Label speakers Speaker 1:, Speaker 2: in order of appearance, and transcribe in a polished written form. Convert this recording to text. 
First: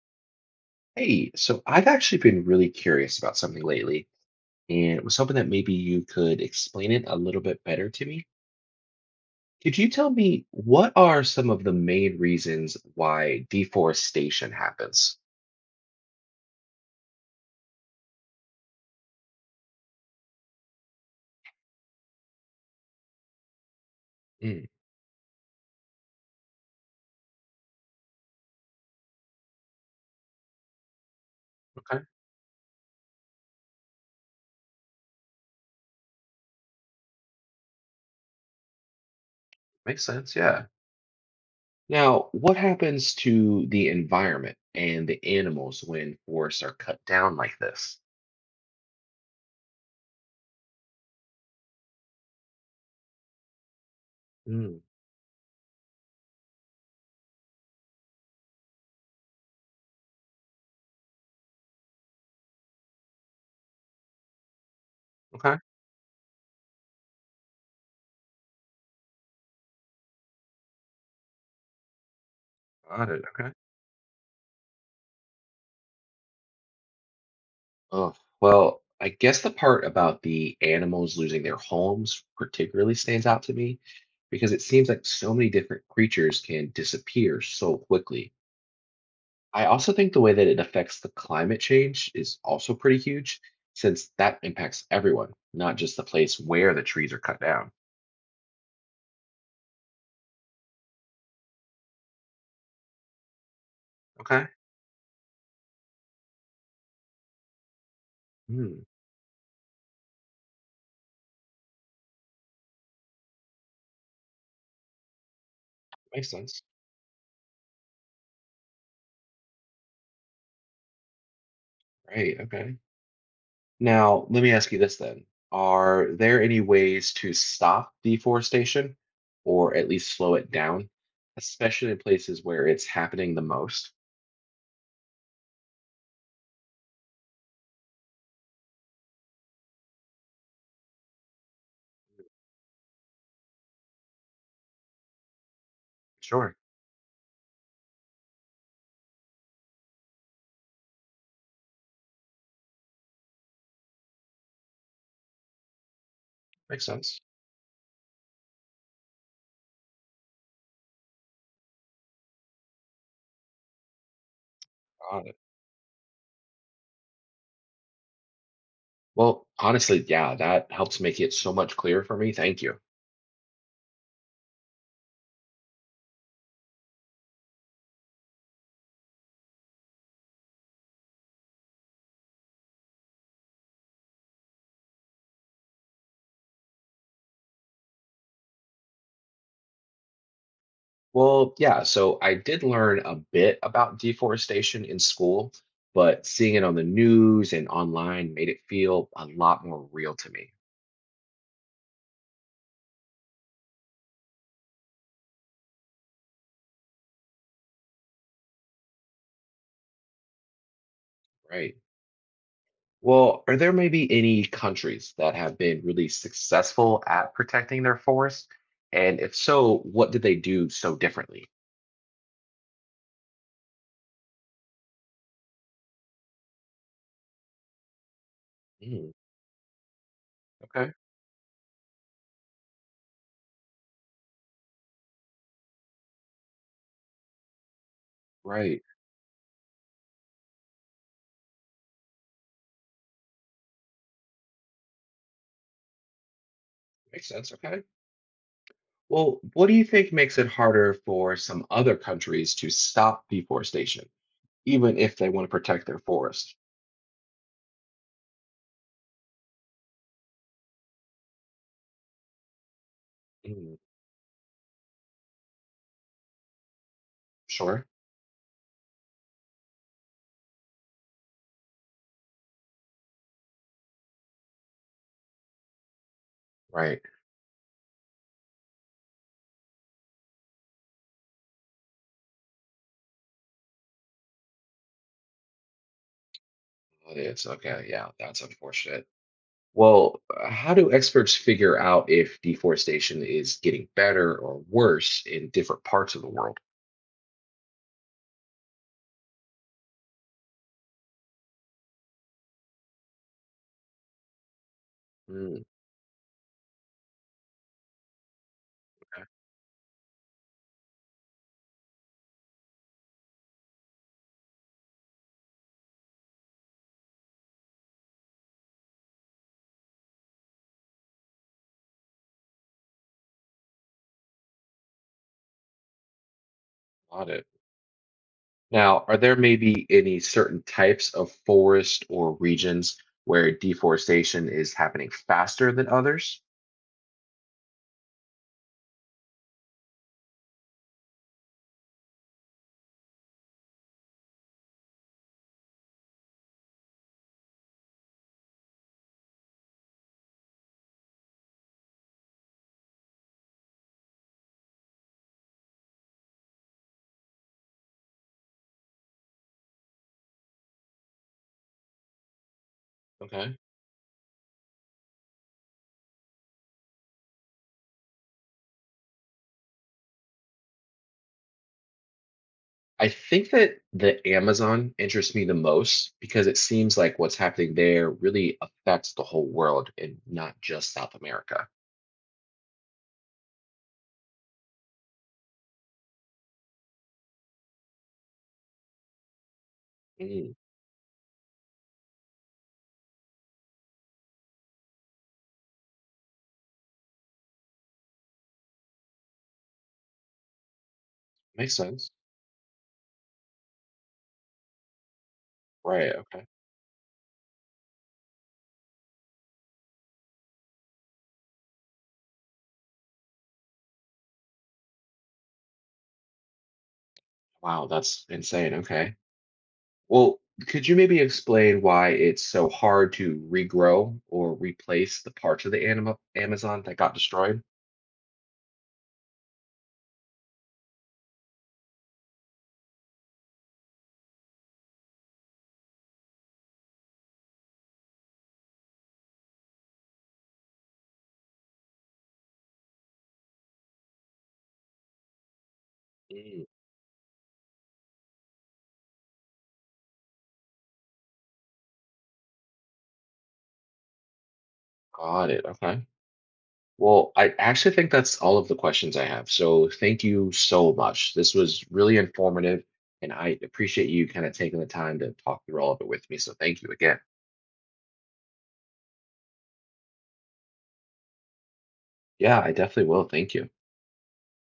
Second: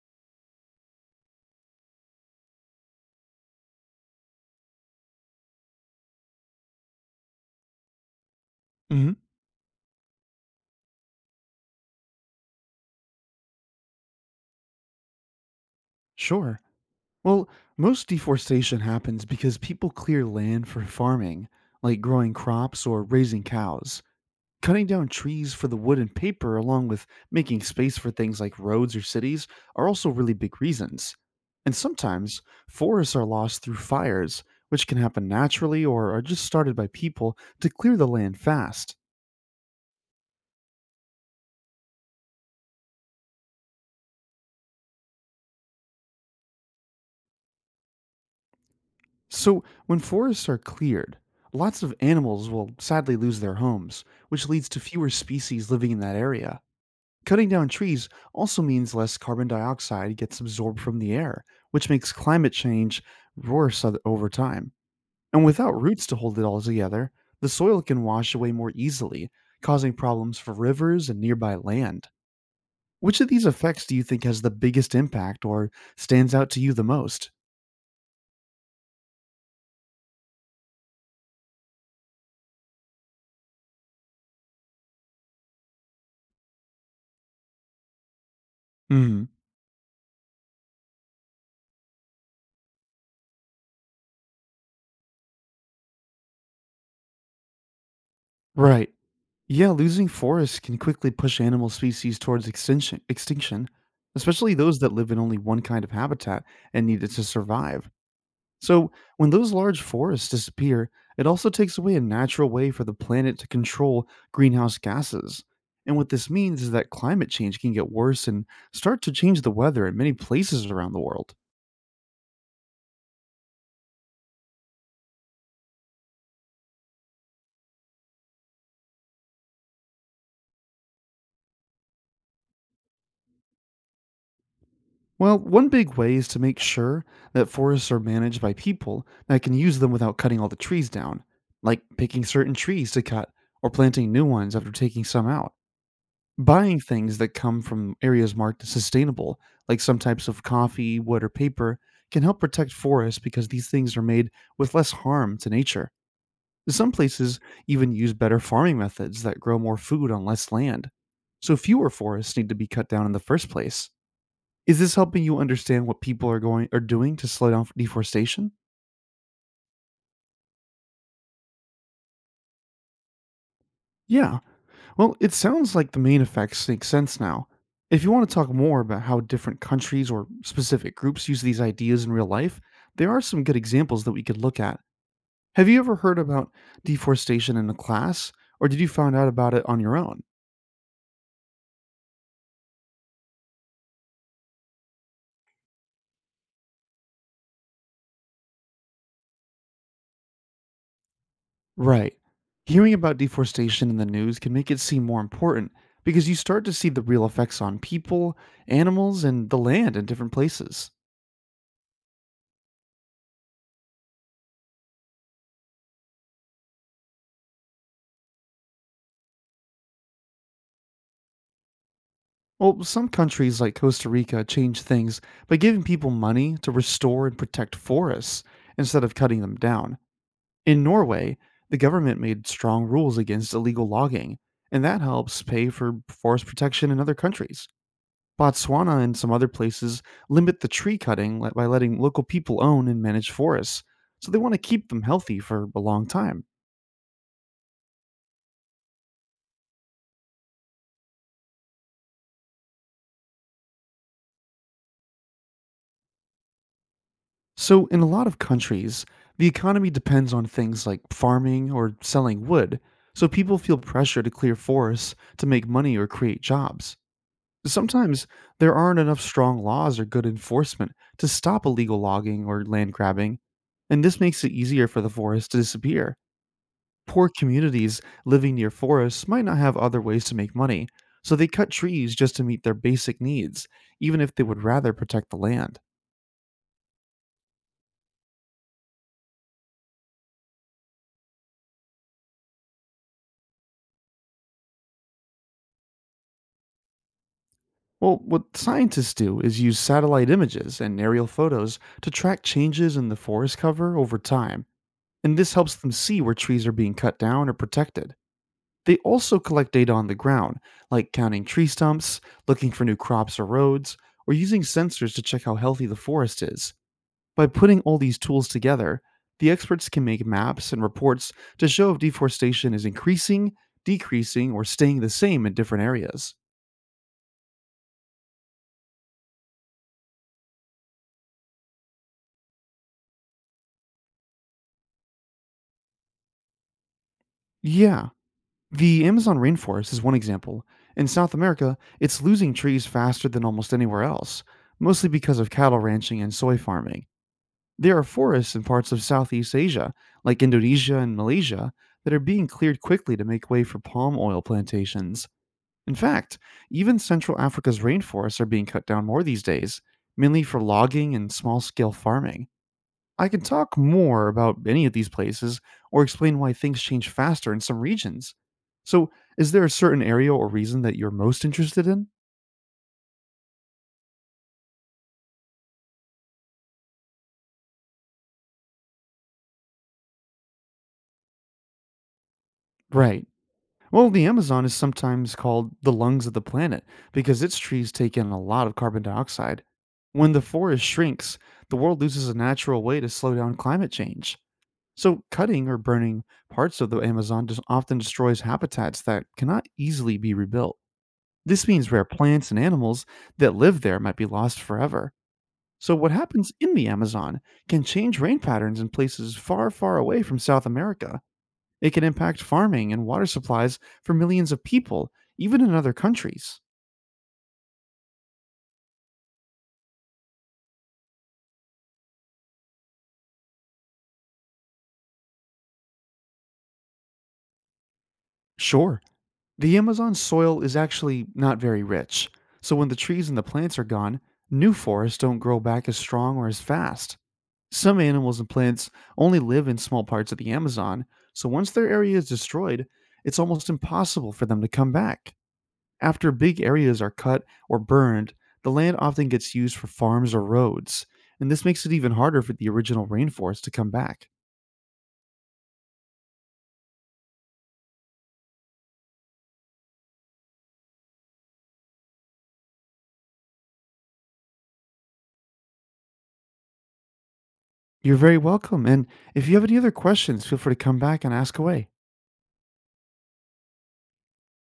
Speaker 1: Hey, so I've actually been really curious about something lately and was hoping that maybe you could explain it a little bit better to me.
Speaker 2: Mhm.
Speaker 1: Could you tell me what are some of the main reasons why deforestation happens?
Speaker 2: Sure. Well, most deforestation happens because people clear land for farming, like growing crops or raising cows,
Speaker 1: Mm,
Speaker 2: cutting down trees for the wood and paper, along with making space for things like roads or cities, are also really big reasons. And
Speaker 1: okay,
Speaker 2: sometimes forests are lost through fires, which can happen naturally or are just started by people to clear the land fast.
Speaker 1: makes sense. Yeah. Now, what happens to the environment and the animals when forests are cut down like this?
Speaker 2: So, when forests are cleared, lots of animals will sadly lose their homes, which leads to
Speaker 1: Mm,
Speaker 2: fewer species living in that area. Cutting down trees also means less carbon dioxide gets absorbed from the air, which makes climate change worse over time. And
Speaker 1: okay,
Speaker 2: without roots to hold it all together, the soil can wash away more easily, causing problems for rivers and nearby land.
Speaker 1: got it.
Speaker 2: Which of these
Speaker 1: Okay.
Speaker 2: effects do you think has the biggest impact or stands out to you the most?
Speaker 1: Oh, well, I guess the part about the animals losing their homes particularly stands out to me because it seems like so many different creatures can disappear so quickly.
Speaker 2: Hmm,
Speaker 1: I also think the way that it affects the climate change is also pretty huge since that impacts everyone, not just the place where the trees are cut down.
Speaker 2: right. Yeah, losing forests can quickly push animal species towards extinction,
Speaker 1: Okay.
Speaker 2: especially those that live in only one kind of habitat and need it to survive.
Speaker 1: Hmm.
Speaker 2: So, when those large forests disappear, it also takes away a natural way for the planet to control greenhouse gases. And what this
Speaker 1: Makes sense.
Speaker 2: means is that climate change can get worse and start to change the weather in many places around the world.
Speaker 1: Right. Okay. Now, let me ask you this then. Are there any ways to stop deforestation or at least slow it down, especially in places where it's happening the most?
Speaker 2: Well, one big way is to make sure that forests are managed by people that can use them without cutting all the trees down, like picking certain trees to cut or planting new ones after taking some out.
Speaker 1: Sure.
Speaker 2: Buying things that come from areas marked as sustainable, like some types of coffee, wood, or paper, can help protect forests because these things are made with less harm to nature.
Speaker 1: Makes
Speaker 2: Some
Speaker 1: sense.
Speaker 2: places even use better farming methods that grow more food on less land, so fewer forests need to be cut down in the first place. Is this helping
Speaker 1: Got it.
Speaker 2: you understand what people are doing to slow down deforestation?
Speaker 1: Well, honestly, yeah, that helps make it so much clearer for me. Thank you.
Speaker 2: Yeah. Well, it sounds like the main effects make sense now. If you want to talk more about how different countries or specific groups use these ideas in real life, there are some good examples that we could look at. Have you ever heard about deforestation in a class, or did you find out about it on your own?
Speaker 1: Well, yeah, so I did learn a bit about deforestation in school, but seeing it on the news and online made it feel a lot more real to me.
Speaker 2: Right. Hearing about deforestation in the news can make it seem more important because you start to see the real effects on people, animals, and the land in different places.
Speaker 1: Right. Well, are there maybe any countries that have been really successful at protecting their forests? And if so, what did they do so differently?
Speaker 2: Well, some countries like Costa Rica change things by giving people money to restore and protect forests instead
Speaker 1: Mm,
Speaker 2: of cutting them down. In
Speaker 1: okay,
Speaker 2: Norway, the government made strong rules against illegal logging, and that helps pay for forest protection in other countries.
Speaker 1: right.
Speaker 2: Botswana and some other places limit the tree cutting by letting local people own and manage forests, so they want to keep them healthy for a long time.
Speaker 1: Makes sense. Okay. Well, what do you think makes it harder for some other countries to stop deforestation, even if they want to protect their forest?
Speaker 2: So, in a lot of countries, the economy depends on things like farming or selling wood, so people
Speaker 1: Mm,
Speaker 2: feel pressure to clear forests to make money or create jobs.
Speaker 1: sure.
Speaker 2: Sometimes there aren't enough strong laws or good enforcement to stop illegal logging or land grabbing, and this makes it easier for the forest to disappear.
Speaker 1: Right.
Speaker 2: Poor communities living near forests might not have other ways to make money, so they cut trees just to meet their basic needs, even if they would rather protect the land.
Speaker 1: Well, it's okay. Yeah, that's unfortunate. Well, how do experts figure out if deforestation is getting better or worse in different parts of the world?
Speaker 2: Well, what scientists do is use satellite images and aerial photos to track changes in the forest cover over time, and this
Speaker 1: Mm,
Speaker 2: helps them see where trees are being cut down or protected. They
Speaker 1: okay.
Speaker 2: also collect data on the ground, like counting tree stumps, looking for new crops or roads, or using sensors to check how healthy the forest is. By putting all these tools together, the experts can make maps and reports to show if deforestation is increasing, decreasing, or staying the same in different areas.
Speaker 1: Got it. Now, are there maybe any certain types of forest or regions where deforestation is happening faster than others?
Speaker 2: Yeah, the Amazon rainforest is one example. In South America, it's losing trees faster than almost anywhere else, mostly because of cattle ranching and soy farming. There are forests in parts of Southeast Asia, like Indonesia and Malaysia, that are being cleared quickly to make way for palm oil plantations. In fact, even Central Africa's rainforests are being cut down more these days, mainly for logging and small scale farming. I can
Speaker 1: Okay.
Speaker 2: talk more about any of these places or explain why things change faster in some regions. So, is there a certain area or reason that you're most interested in?
Speaker 1: I think that the Amazon interests me the most because it seems like what's happening there really affects the whole world and not just South America.
Speaker 2: Right. Well, the Amazon is sometimes called the lungs of the planet because its trees take in a lot of carbon dioxide. When the
Speaker 1: Mm,
Speaker 2: forest shrinks, the world loses a natural way to slow down climate change. So, cutting or burning parts of the Amazon often destroys habitats that cannot easily be rebuilt. This
Speaker 1: makes
Speaker 2: means rare
Speaker 1: sense.
Speaker 2: plants and animals that live there might be lost forever. So, what
Speaker 1: Right. Okay.
Speaker 2: happens in the Amazon can change rain patterns in places far, far away from South America. It can impact farming and water supplies for millions of people, even in other countries.
Speaker 1: Wow, that's insane. Okay. Well, could you maybe explain why it's so hard to regrow or replace the parts of the Amazon that got destroyed?
Speaker 2: Sure. The Amazon soil is actually not very rich, so when the trees and the plants are gone, new forests don't grow back as strong or as fast. Some animals and plants only live in small parts of the Amazon, so once their area is destroyed, it's almost impossible for them to come back. After big
Speaker 1: Mm,
Speaker 2: areas are cut or burned, the land often gets used for farms or roads, and this makes it even harder for the original rainforest to come back.
Speaker 1: got it. Okay. Well, I actually think that's all of the questions I have. So thank you so much. This was really informative, and I appreciate you kind of taking the time to talk through all of it with me. So thank you again.
Speaker 2: You're very welcome. And if you have any other questions, feel free to come back and ask away.
Speaker 1: Yeah, I definitely will. Thank you.